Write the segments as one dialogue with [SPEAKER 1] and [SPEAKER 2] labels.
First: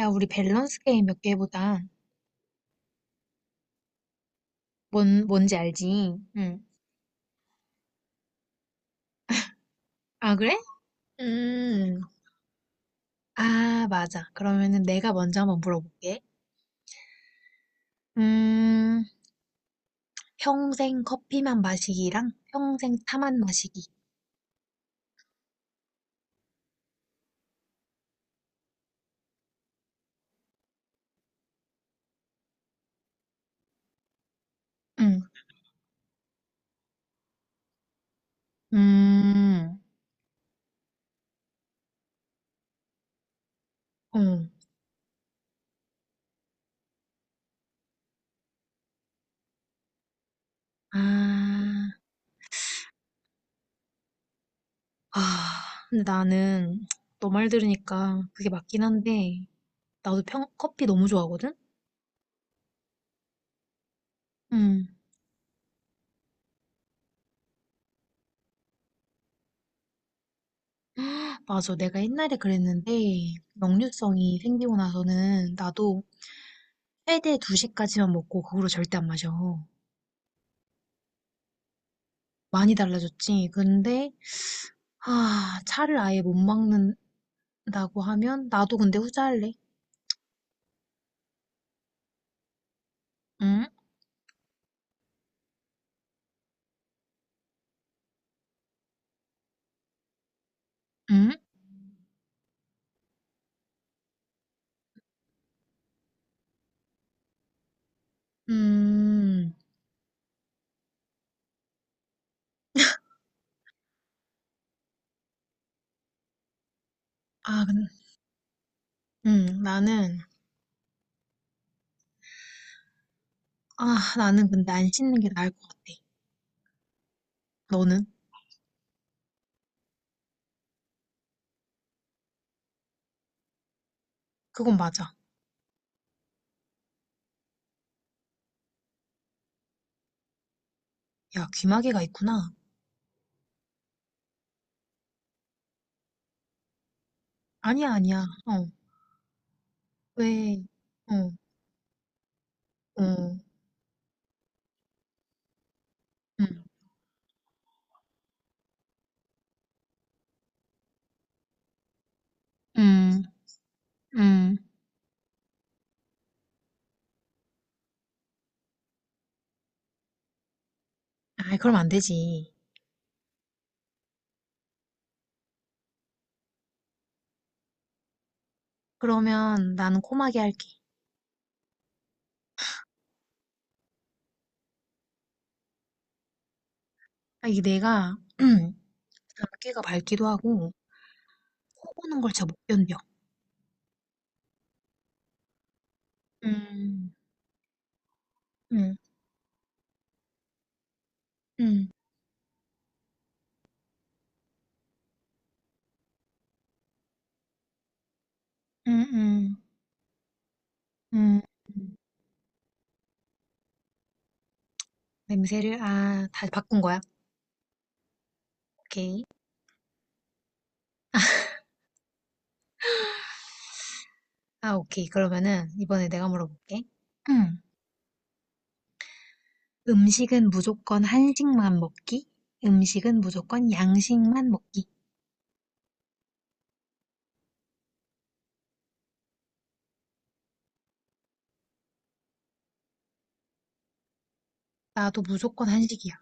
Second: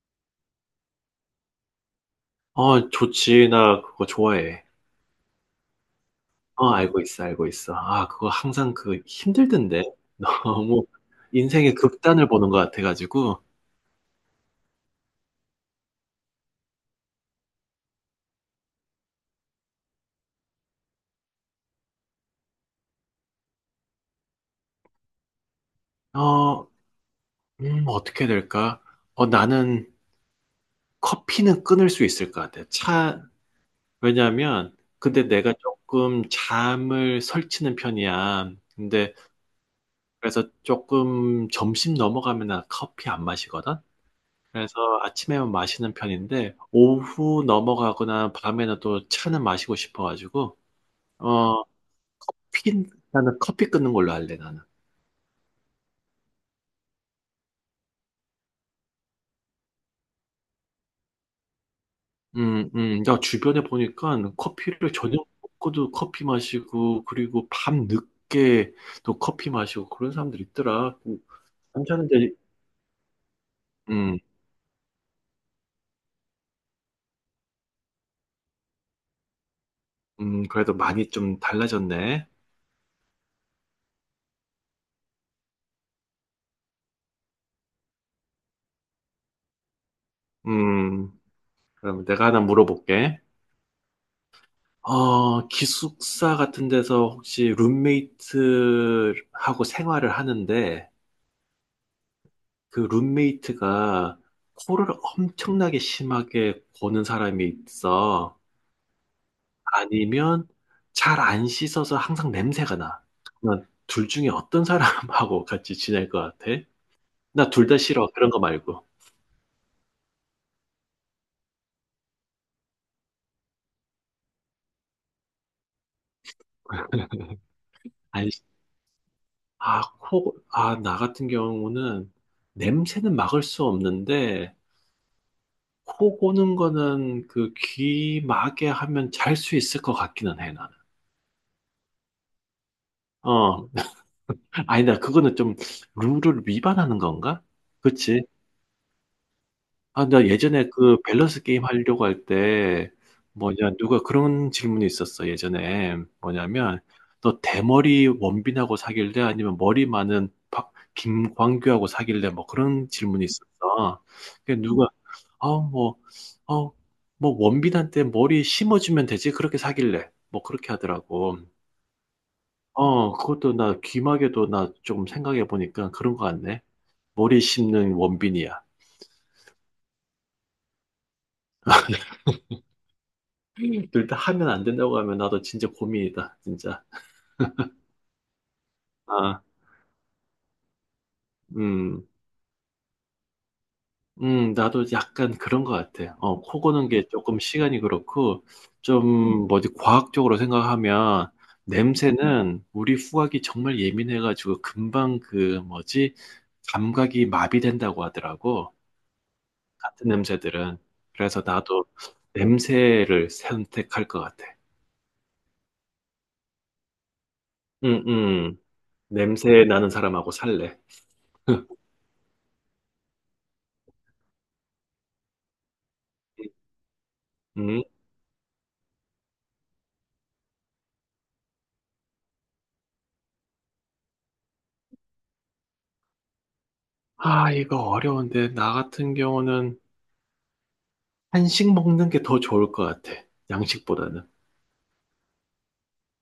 [SPEAKER 1] 야, 우리 밸런스 게임 몇 개 해보자.
[SPEAKER 2] 좋지. 나 그거 좋아해.
[SPEAKER 1] 뭔지 알지? 응.
[SPEAKER 2] 알고 있어, 알고 있어. 그거 항상 힘들던데.
[SPEAKER 1] 아, 그래?
[SPEAKER 2] 너무 인생의
[SPEAKER 1] 음.
[SPEAKER 2] 극단을 보는 것 같아가지고.
[SPEAKER 1] 아, 맞아. 그러면은 내가 먼저 한번 물어볼게. 음, 평생 커피만 마시기랑 평생 차만 마시기.
[SPEAKER 2] 어, 어떻게 될까? 나는 커피는 끊을 수 있을 것 같아. 왜냐면,
[SPEAKER 1] 응.
[SPEAKER 2] 근데 내가 조금 잠을 설치는 편이야. 근데,
[SPEAKER 1] 음,
[SPEAKER 2] 그래서 조금 점심 넘어가면 나 커피 안 마시거든?
[SPEAKER 1] 응.
[SPEAKER 2] 그래서 아침에만 마시는 편인데 오후 넘어가거나 밤에는 또 차는 마시고 싶어가지고 어
[SPEAKER 1] 아,
[SPEAKER 2] 커피 나는 커피 끊는 걸로 할래 나는.
[SPEAKER 1] 아, 근데 나는 너 말 들으니까 그게 맞긴 한데, 나도 평, 커피 너무 좋아하거든?
[SPEAKER 2] 나 주변에 보니까
[SPEAKER 1] 응.
[SPEAKER 2] 커피를 저녁 먹고도 커피 마시고 그리고 밤 늦게 또 커피 마시고 그런 사람들 있더라.
[SPEAKER 1] 맞아. 내가
[SPEAKER 2] 괜찮은데,
[SPEAKER 1] 옛날에 그랬는데,
[SPEAKER 2] 음,
[SPEAKER 1] 역류성이 생기고 나서는 나도 최대 2시까지만 먹고 그 후로 절대 안 마셔.
[SPEAKER 2] 그래도 많이 좀 달라졌네.
[SPEAKER 1] 많이 달라졌지. 근데 아, 차를 아예 못 먹는다고 하면 나도 근데 후자할래.
[SPEAKER 2] 음, 그럼 내가 하나 물어볼게.
[SPEAKER 1] 응?
[SPEAKER 2] 기숙사 같은 데서 혹시 룸메이트하고 생활을 하는데
[SPEAKER 1] 응?
[SPEAKER 2] 그 룸메이트가 코를 엄청나게 심하게 고는 사람이 있어.
[SPEAKER 1] 음.
[SPEAKER 2] 아니면 잘 안 씻어서 항상 냄새가 나. 그러면 둘 중에 어떤 사람하고 같이 지낼 것 같아? 나
[SPEAKER 1] 아,
[SPEAKER 2] 둘 다
[SPEAKER 1] 근
[SPEAKER 2] 싫어. 그런 거 말고.
[SPEAKER 1] 나는 아, 나는 근데 안 씻는 게 나을 것 같아. 너는?
[SPEAKER 2] 아니, 나 같은 경우는 냄새는 막을 수 없는데
[SPEAKER 1] 그건 맞아.
[SPEAKER 2] 코 고는 거는 귀마개 하면 잘 수 있을 것 같기는 해, 나는.
[SPEAKER 1] 야, 귀마개가 있구나.
[SPEAKER 2] 어. 아니다, 그거는 좀 룰을 위반하는 건가?
[SPEAKER 1] 아니야,
[SPEAKER 2] 그치?
[SPEAKER 1] 아니야. 어.
[SPEAKER 2] 나
[SPEAKER 1] 왜?
[SPEAKER 2] 예전에 그
[SPEAKER 1] 어.
[SPEAKER 2] 밸런스 게임 하려고 할 때,
[SPEAKER 1] 어.
[SPEAKER 2] 뭐냐, 누가 그런 질문이 있었어, 예전에.
[SPEAKER 1] 음.
[SPEAKER 2] 뭐냐면, 너 대머리 원빈하고 사귈래? 아니면 머리 많은 김광규하고 사귈래? 뭐 그런
[SPEAKER 1] 음.
[SPEAKER 2] 질문이 있었어. 그
[SPEAKER 1] 음.
[SPEAKER 2] 누가, 아, 뭐, 어, 뭐 원빈한테 머리 심어주면 되지? 그렇게 사귈래? 뭐 그렇게 하더라고.
[SPEAKER 1] 아, 그럼 안 되지.
[SPEAKER 2] 그것도 나 귀마개도 나 좀 생각해 보니까 그런 거 같네. 머리 심는 원빈이야.
[SPEAKER 1] 그러면 나는 코마개 할게.
[SPEAKER 2] 둘 다 하면 안 된다고 하면 나도 진짜 고민이다, 진짜.
[SPEAKER 1] 아, 이게 내가
[SPEAKER 2] 아,
[SPEAKER 1] 작게가 밝기도 하고 코
[SPEAKER 2] 음,
[SPEAKER 1] 고는 걸 잘 못 견뎌.
[SPEAKER 2] 나도 약간 그런 것 같아. 코 고는 게
[SPEAKER 1] 음,
[SPEAKER 2] 조금 시간이 그렇고,
[SPEAKER 1] 음,
[SPEAKER 2] 좀 뭐지, 과학적으로 생각하면,
[SPEAKER 1] 음,
[SPEAKER 2] 냄새는 우리 후각이 정말 예민해가지고 금방 뭐지, 감각이 마비된다고 하더라고.
[SPEAKER 1] 음, 음,
[SPEAKER 2] 같은 냄새들은.
[SPEAKER 1] 음.
[SPEAKER 2] 그래서 나도 냄새를 선택할 것 같아.
[SPEAKER 1] 냄새를, 아, 다 바꾼 거야?
[SPEAKER 2] 음, 음.
[SPEAKER 1] 오케이.
[SPEAKER 2] 냄새 나는 사람하고 살래.
[SPEAKER 1] 아, 오케이. 그러면은, 이번에 내가 물어볼게. 음.
[SPEAKER 2] 음.
[SPEAKER 1] 음식은 무조건 한식만 먹기? 음식은 무조건 양식만 먹기?
[SPEAKER 2] 이거 어려운데, 나 같은 경우는 한식 먹는 게 더 좋을 것 같아. 양식보다는.
[SPEAKER 1] 나도 무조건 한식이야.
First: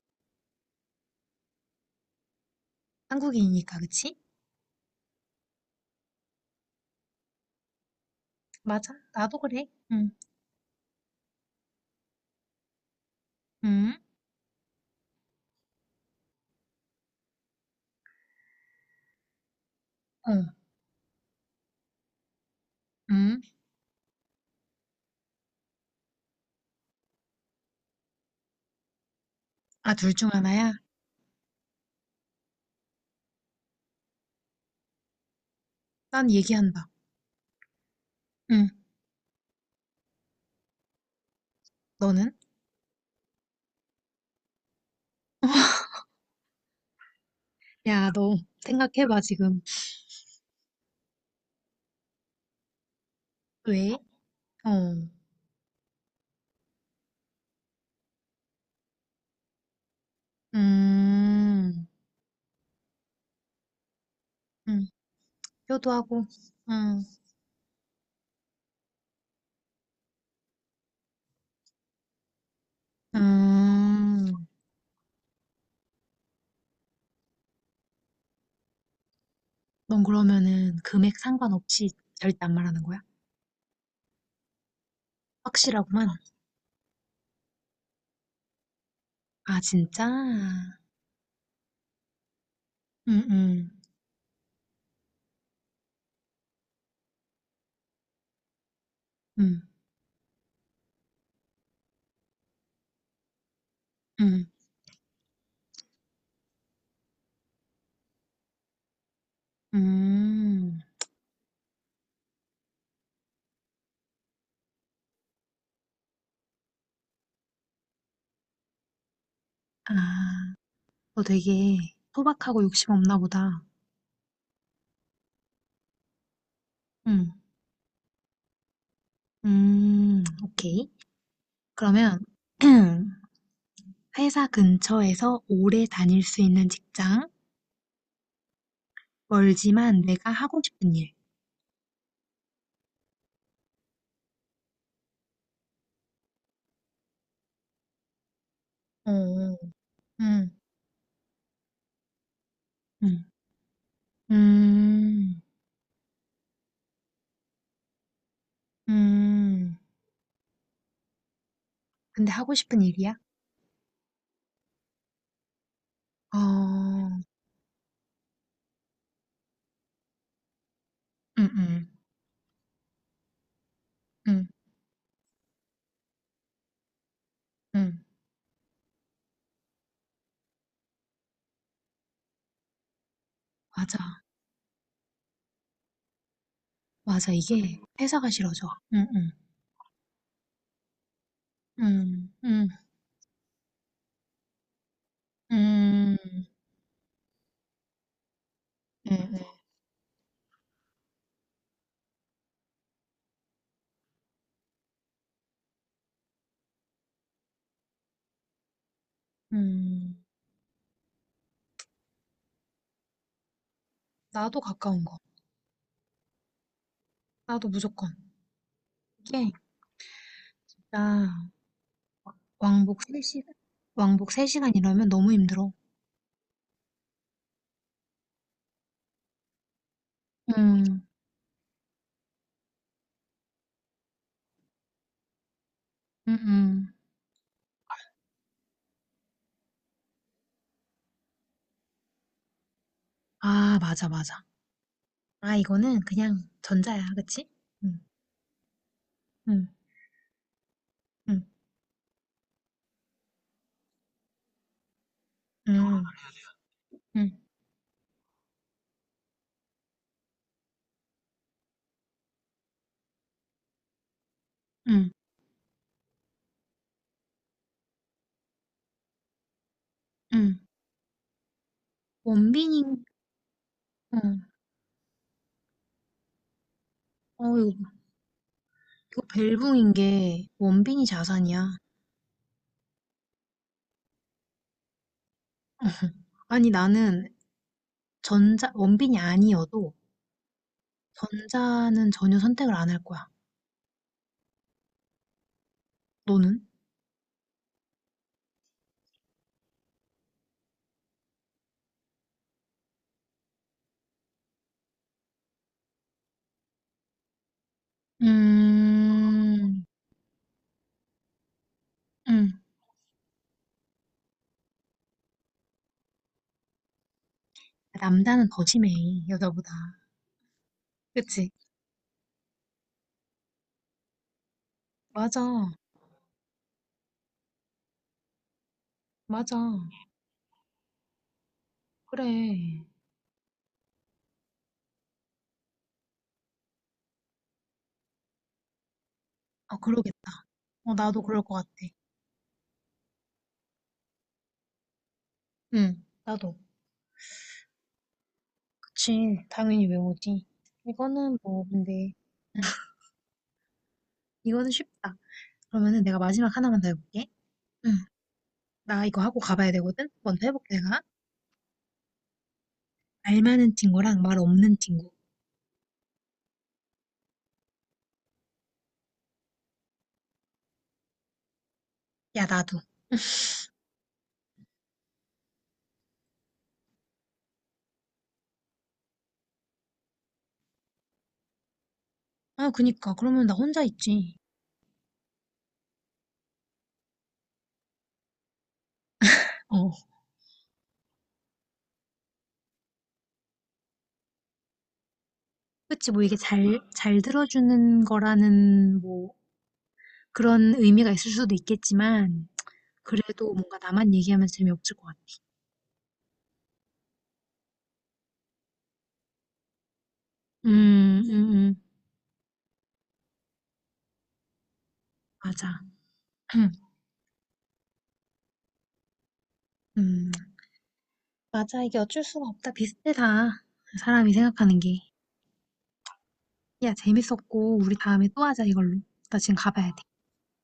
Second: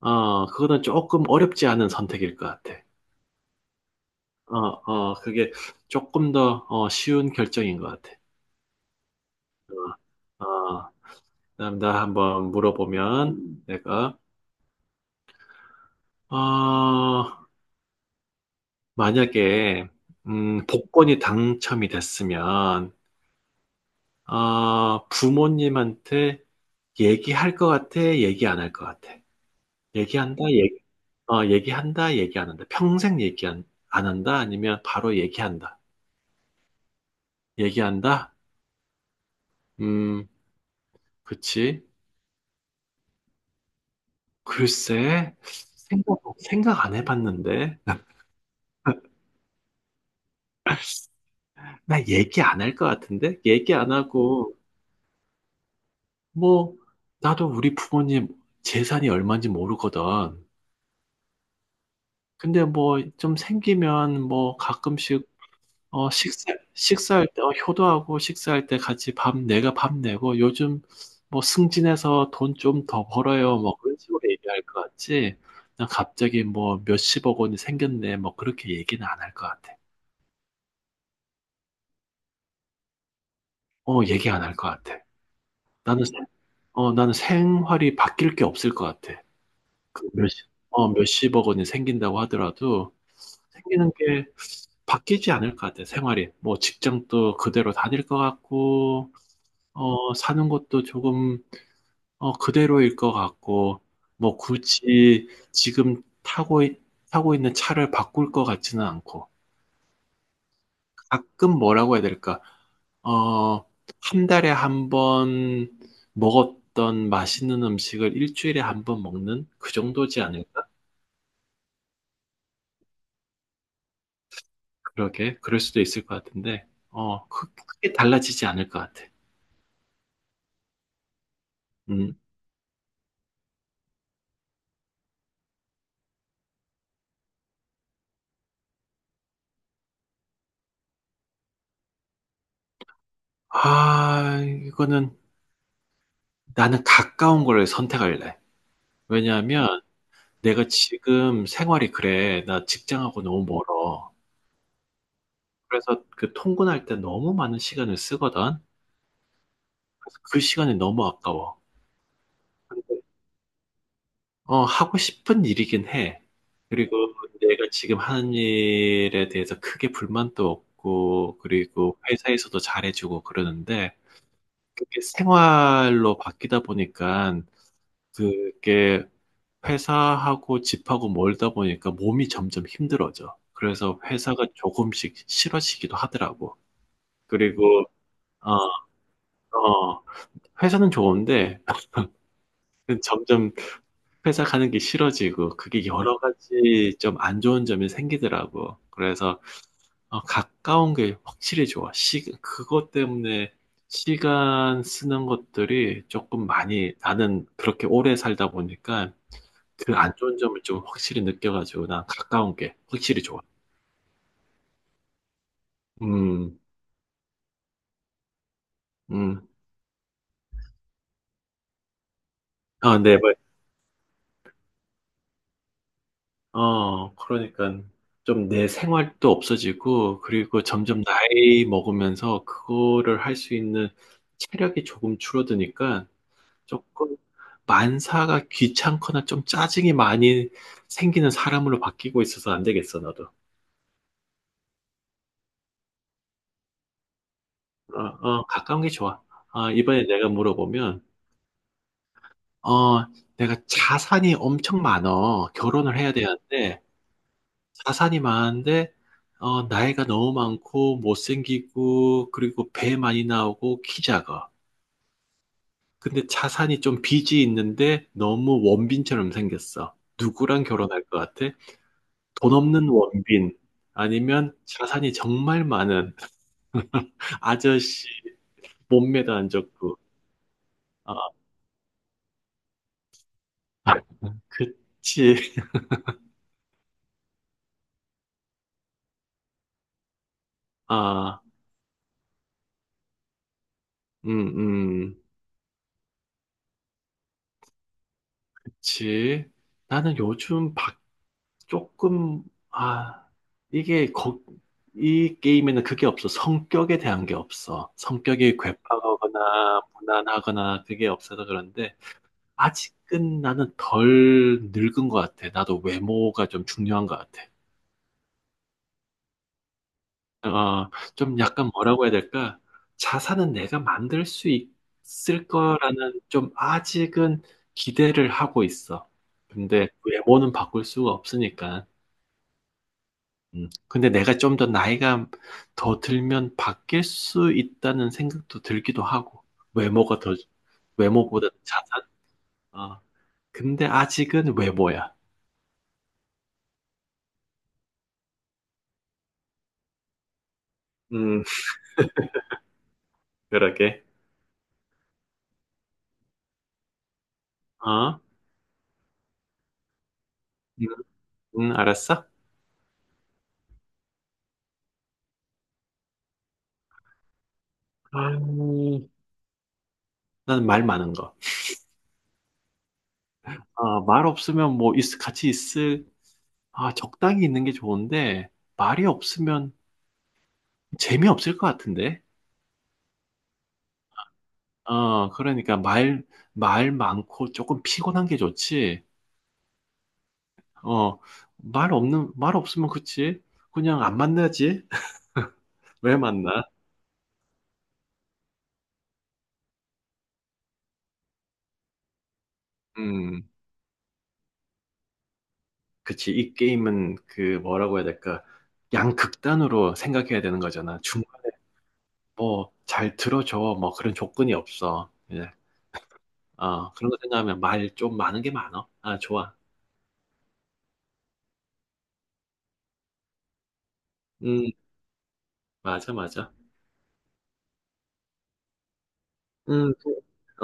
[SPEAKER 2] 그거는 조금 어렵지 않은 선택일 것 같아.
[SPEAKER 1] 한국인이니까, 그치?
[SPEAKER 2] 그게 조금 더 쉬운 결정인 것 같아.
[SPEAKER 1] 맞아. 나도 그래. 응,
[SPEAKER 2] 어, 어, 그다음 나 한번 물어보면
[SPEAKER 1] 응,
[SPEAKER 2] 내가, 어, 만약에,
[SPEAKER 1] 어,
[SPEAKER 2] 복권이 당첨이 됐으면,
[SPEAKER 1] 응.
[SPEAKER 2] 부모님한테 얘기할 것 같아? 얘기 안 할 것 같아?
[SPEAKER 1] 아, 둘 중
[SPEAKER 2] 얘기한다?
[SPEAKER 1] 하나야?
[SPEAKER 2] 얘기한다, 얘기 안 한다. 평생 얘기 안 한다? 아니면 바로 얘기한다.
[SPEAKER 1] 난 얘기한다.
[SPEAKER 2] 얘기한다?
[SPEAKER 1] 응,
[SPEAKER 2] 음, 그치.
[SPEAKER 1] 너는?
[SPEAKER 2] 글쎄, 생각 안 해봤는데.
[SPEAKER 1] 야, 너 생각해봐, 지금.
[SPEAKER 2] 나 얘기 안할 것 같은데? 얘기 안
[SPEAKER 1] 왜?
[SPEAKER 2] 하고,
[SPEAKER 1] 어.
[SPEAKER 2] 뭐, 나도 우리 부모님 재산이 얼마인지 모르거든.
[SPEAKER 1] 음.
[SPEAKER 2] 근데 뭐, 좀 생기면 뭐,
[SPEAKER 1] 음.
[SPEAKER 2] 가끔씩 어,
[SPEAKER 1] 효도하고.
[SPEAKER 2] 식사,
[SPEAKER 1] 음.
[SPEAKER 2] 식사할 때, 효도하고 식사할 때 같이 내가 밥 내고, 요즘 뭐 승진해서 돈 좀 더 벌어요. 뭐 그런 식으로
[SPEAKER 1] 음.
[SPEAKER 2] 얘기할 것 같지. 난 갑자기 뭐 몇십억 원이 생겼네. 뭐 그렇게 얘기는 안 할 것 같아.
[SPEAKER 1] 넌 그러면은 금액 상관없이 절대 안 말하는 거야?
[SPEAKER 2] 얘기 안 할 것 같아. 나는,
[SPEAKER 1] 확실하구만.
[SPEAKER 2] 생- 나는 생활이 바뀔 게 없을 것 같아.
[SPEAKER 1] 아, 진짜?
[SPEAKER 2] 몇십억 원이 생긴다고 하더라도
[SPEAKER 1] 음, 음.
[SPEAKER 2] 생기는 게 바뀌지 않을 것 같아. 생활이. 뭐 직장도 그대로 다닐 것 같고,
[SPEAKER 1] 음.
[SPEAKER 2] 사는 것도 조금 그대로일 것 같고, 뭐
[SPEAKER 1] 음.
[SPEAKER 2] 굳이 지금 타고 있는 차를 바꿀 것 같지는 않고,
[SPEAKER 1] 음.
[SPEAKER 2] 가끔 뭐라고 해야 될까? 어, 한 달에 한 번 먹었던 맛있는 음식을 일주일에 한 번 먹는 그 정도지
[SPEAKER 1] 아,
[SPEAKER 2] 않을까?
[SPEAKER 1] 너 되게 소박하고 욕심 없나 보다.
[SPEAKER 2] 그러게, 그럴 수도 있을 것 같은데,
[SPEAKER 1] 음.
[SPEAKER 2] 크게 달라지지 않을 것 같아.
[SPEAKER 1] 음. 오케이.
[SPEAKER 2] 음.
[SPEAKER 1] 그러면 회사 근처에서 오래 다닐 수 있는 직장, 멀지만 내가 하고 싶은 일.
[SPEAKER 2] 아, 이거는 나는 가까운 걸 선택할래.
[SPEAKER 1] 어,
[SPEAKER 2] 왜냐하면
[SPEAKER 1] 응.
[SPEAKER 2] 내가 지금 생활이 그래. 나 직장하고
[SPEAKER 1] 음.
[SPEAKER 2] 너무 멀어.
[SPEAKER 1] 음.
[SPEAKER 2] 그래서 그 통근할 때 너무 많은 시간을 쓰거든.
[SPEAKER 1] 음.
[SPEAKER 2] 그래서 그 시간이 너무 아까워.
[SPEAKER 1] 근데 하고 싶은 일이야?
[SPEAKER 2] 하고 싶은 일이긴 해.
[SPEAKER 1] 어.
[SPEAKER 2] 그리고
[SPEAKER 1] 음음.
[SPEAKER 2] 내가 지금 하는 일에 대해서 크게 불만도 없고,
[SPEAKER 1] 음.
[SPEAKER 2] 그리고 회사에서도 잘해주고 그러는데,
[SPEAKER 1] 음.
[SPEAKER 2] 그게 생활로 바뀌다 보니까,
[SPEAKER 1] 음.
[SPEAKER 2] 그게 회사하고 집하고 멀다 보니까 몸이 점점 힘들어져.
[SPEAKER 1] 맞아.
[SPEAKER 2] 그래서 회사가 조금씩 싫어지기도 하더라고.
[SPEAKER 1] 맞아. 이게
[SPEAKER 2] 그리고
[SPEAKER 1] 회사가
[SPEAKER 2] 어,
[SPEAKER 1] 싫어져. 음 음.
[SPEAKER 2] 어, 회사는 좋은데
[SPEAKER 1] 음. 음.
[SPEAKER 2] 점점 회사 가는 게 싫어지고 그게
[SPEAKER 1] 음.
[SPEAKER 2] 여러
[SPEAKER 1] 음.
[SPEAKER 2] 가지 좀 안 좋은 점이 생기더라고.
[SPEAKER 1] 음.
[SPEAKER 2] 그래서
[SPEAKER 1] 음.
[SPEAKER 2] 가까운 게 확실히 좋아. 그것 때문에 시간 쓰는 것들이 조금 많이 나는 그렇게 오래 살다 보니까 그 안
[SPEAKER 1] 음.
[SPEAKER 2] 좋은 점을 좀 확실히 느껴가지고 난 가까운 게 확실히 좋아.
[SPEAKER 1] 나도 가까운 거.
[SPEAKER 2] 음,
[SPEAKER 1] 나도 무조건.
[SPEAKER 2] 음.
[SPEAKER 1] 이게 나
[SPEAKER 2] 아,
[SPEAKER 1] 왕복
[SPEAKER 2] 네.
[SPEAKER 1] 3시간 왕복 3시간 이러면 너무 힘들어.
[SPEAKER 2] 그러니까 좀 내 생활도 없어지고, 그리고 점점
[SPEAKER 1] 음.
[SPEAKER 2] 나이 먹으면서 그거를 할 수 있는 체력이 조금 줄어드니까
[SPEAKER 1] 음음.
[SPEAKER 2] 조금 만사가 귀찮거나 좀 짜증이 많이 생기는 사람으로 바뀌고 있어서 안 되겠어, 나도.
[SPEAKER 1] 아, 맞아 맞아. 아, 이거는 그냥 전자야. 그치? 응
[SPEAKER 2] 어, 가까운 게 좋아.
[SPEAKER 1] 응
[SPEAKER 2] 이번에 내가 물어보면,
[SPEAKER 1] 응
[SPEAKER 2] 어, 내가 자산이 엄청 많어. 결혼을 해야
[SPEAKER 1] 응
[SPEAKER 2] 되는데,
[SPEAKER 1] 응
[SPEAKER 2] 자산이 많은데, 나이가 너무 많고, 못생기고, 그리고 배 많이 나오고, 키 작아.
[SPEAKER 1] 응
[SPEAKER 2] 근데 자산이 좀 빚이 있는데, 너무 원빈처럼 생겼어.
[SPEAKER 1] 응.
[SPEAKER 2] 누구랑 결혼할 것 같아? 돈
[SPEAKER 1] 원빈인,
[SPEAKER 2] 없는 원빈.
[SPEAKER 1] 어,
[SPEAKER 2] 아니면 자산이 정말 많은
[SPEAKER 1] 어, 이거,
[SPEAKER 2] 아저씨,
[SPEAKER 1] 이거
[SPEAKER 2] 몸매도 안
[SPEAKER 1] 벨붕인
[SPEAKER 2] 좋고.
[SPEAKER 1] 게 원빈이
[SPEAKER 2] 아,
[SPEAKER 1] 자산이야.
[SPEAKER 2] 그치.
[SPEAKER 1] 아니, 나는 전자, 원빈이 아니어도
[SPEAKER 2] 아,
[SPEAKER 1] 전자는 전혀 선택을 안 할 거야.
[SPEAKER 2] 음, 음,
[SPEAKER 1] 너는?
[SPEAKER 2] 그치. 나는 요즘 박 조금, 아, 이게 거, 이 게임에는 그게 없어. 성격에 대한 게 없어. 성격이 괴팍하거나
[SPEAKER 1] 음,
[SPEAKER 2] 무난하거나 그게 없어서 그런데
[SPEAKER 1] 응.
[SPEAKER 2] 아직은 나는 덜 늙은 것 같아. 나도 외모가 좀 중요한 것 같아.
[SPEAKER 1] 남자는 더 심해, 여자보다.
[SPEAKER 2] 어, 좀
[SPEAKER 1] 그치?
[SPEAKER 2] 약간 뭐라고 해야 될까? 자산은 내가 만들 수
[SPEAKER 1] 맞아,
[SPEAKER 2] 있을 거라는 좀 아직은 기대를 하고 있어.
[SPEAKER 1] 맞아.
[SPEAKER 2] 근데 외모는 바꿀 수가 없으니까.
[SPEAKER 1] 그래.
[SPEAKER 2] 근데 내가 좀 더 나이가 더 들면 바뀔 수 있다는 생각도 들기도 하고,
[SPEAKER 1] 아,
[SPEAKER 2] 외모가 더,
[SPEAKER 1] 그러겠다. 어, 나도 그럴
[SPEAKER 2] 외모보다
[SPEAKER 1] 것 같아.
[SPEAKER 2] 자산? 어. 근데 아직은 외모야.
[SPEAKER 1] 응, 나도. 그치, 당연히 외모지. 이거는
[SPEAKER 2] 음,
[SPEAKER 1] 뭐, 근데,
[SPEAKER 2] 그러게.
[SPEAKER 1] 이거는 쉽다. 그러면은 내가 마지막 하나만 더 해볼게. 응,
[SPEAKER 2] 어?
[SPEAKER 1] 나 이거 하고 가봐야 되거든? 먼저 해볼게,
[SPEAKER 2] 음,
[SPEAKER 1] 내가.
[SPEAKER 2] 알았어?
[SPEAKER 1] 말 많은 친구랑 말 없는 친구.
[SPEAKER 2] 음, 나는 말 많은 거.
[SPEAKER 1] 야, 나도.
[SPEAKER 2] 말 없으면 뭐, 같이 있을. 적당히 있는 게 좋은데, 말이 없으면 재미없을 것 같은데?
[SPEAKER 1] 아, 그니까. 그러면 나 혼자 있지.
[SPEAKER 2] 그러니까 말 많고 조금 피곤한 게 좋지.
[SPEAKER 1] 어,
[SPEAKER 2] 어, 말 없으면 그치. 그냥 안 만나지.
[SPEAKER 1] 그치.
[SPEAKER 2] 왜
[SPEAKER 1] 뭐 이게
[SPEAKER 2] 만나?
[SPEAKER 1] 잘 들어주는 거라는, 뭐, 그런 의미가 있을 수도 있겠지만,
[SPEAKER 2] 음,
[SPEAKER 1] 그래도 뭔가 나만 얘기하면 재미없을 것 같아.
[SPEAKER 2] 그치. 이 게임은 뭐라고 해야 될까? 양극단으로 생각해야 되는 거잖아.
[SPEAKER 1] 음, 음,
[SPEAKER 2] 중간에
[SPEAKER 1] 음.
[SPEAKER 2] 뭐 잘 들어줘. 뭐 그런 조건이 없어. 예.
[SPEAKER 1] 맞아.
[SPEAKER 2] 그런 거 생각하면 말 좀 많은 게 좋아.
[SPEAKER 1] 음, 맞아. 이게 어쩔 수가 없다. 비슷해, 다. 사람이
[SPEAKER 2] 음,
[SPEAKER 1] 생각하는 게.
[SPEAKER 2] 맞아, 맞아.
[SPEAKER 1] 야, 재밌었고, 우리 다음에 또 하자, 이걸로. 나 지금 가봐야
[SPEAKER 2] 음,
[SPEAKER 1] 돼.
[SPEAKER 2] 그-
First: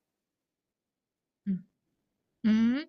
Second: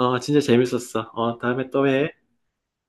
[SPEAKER 2] 진짜 재밌었어.
[SPEAKER 1] 응.
[SPEAKER 2] 다음에 또 해.
[SPEAKER 1] 음.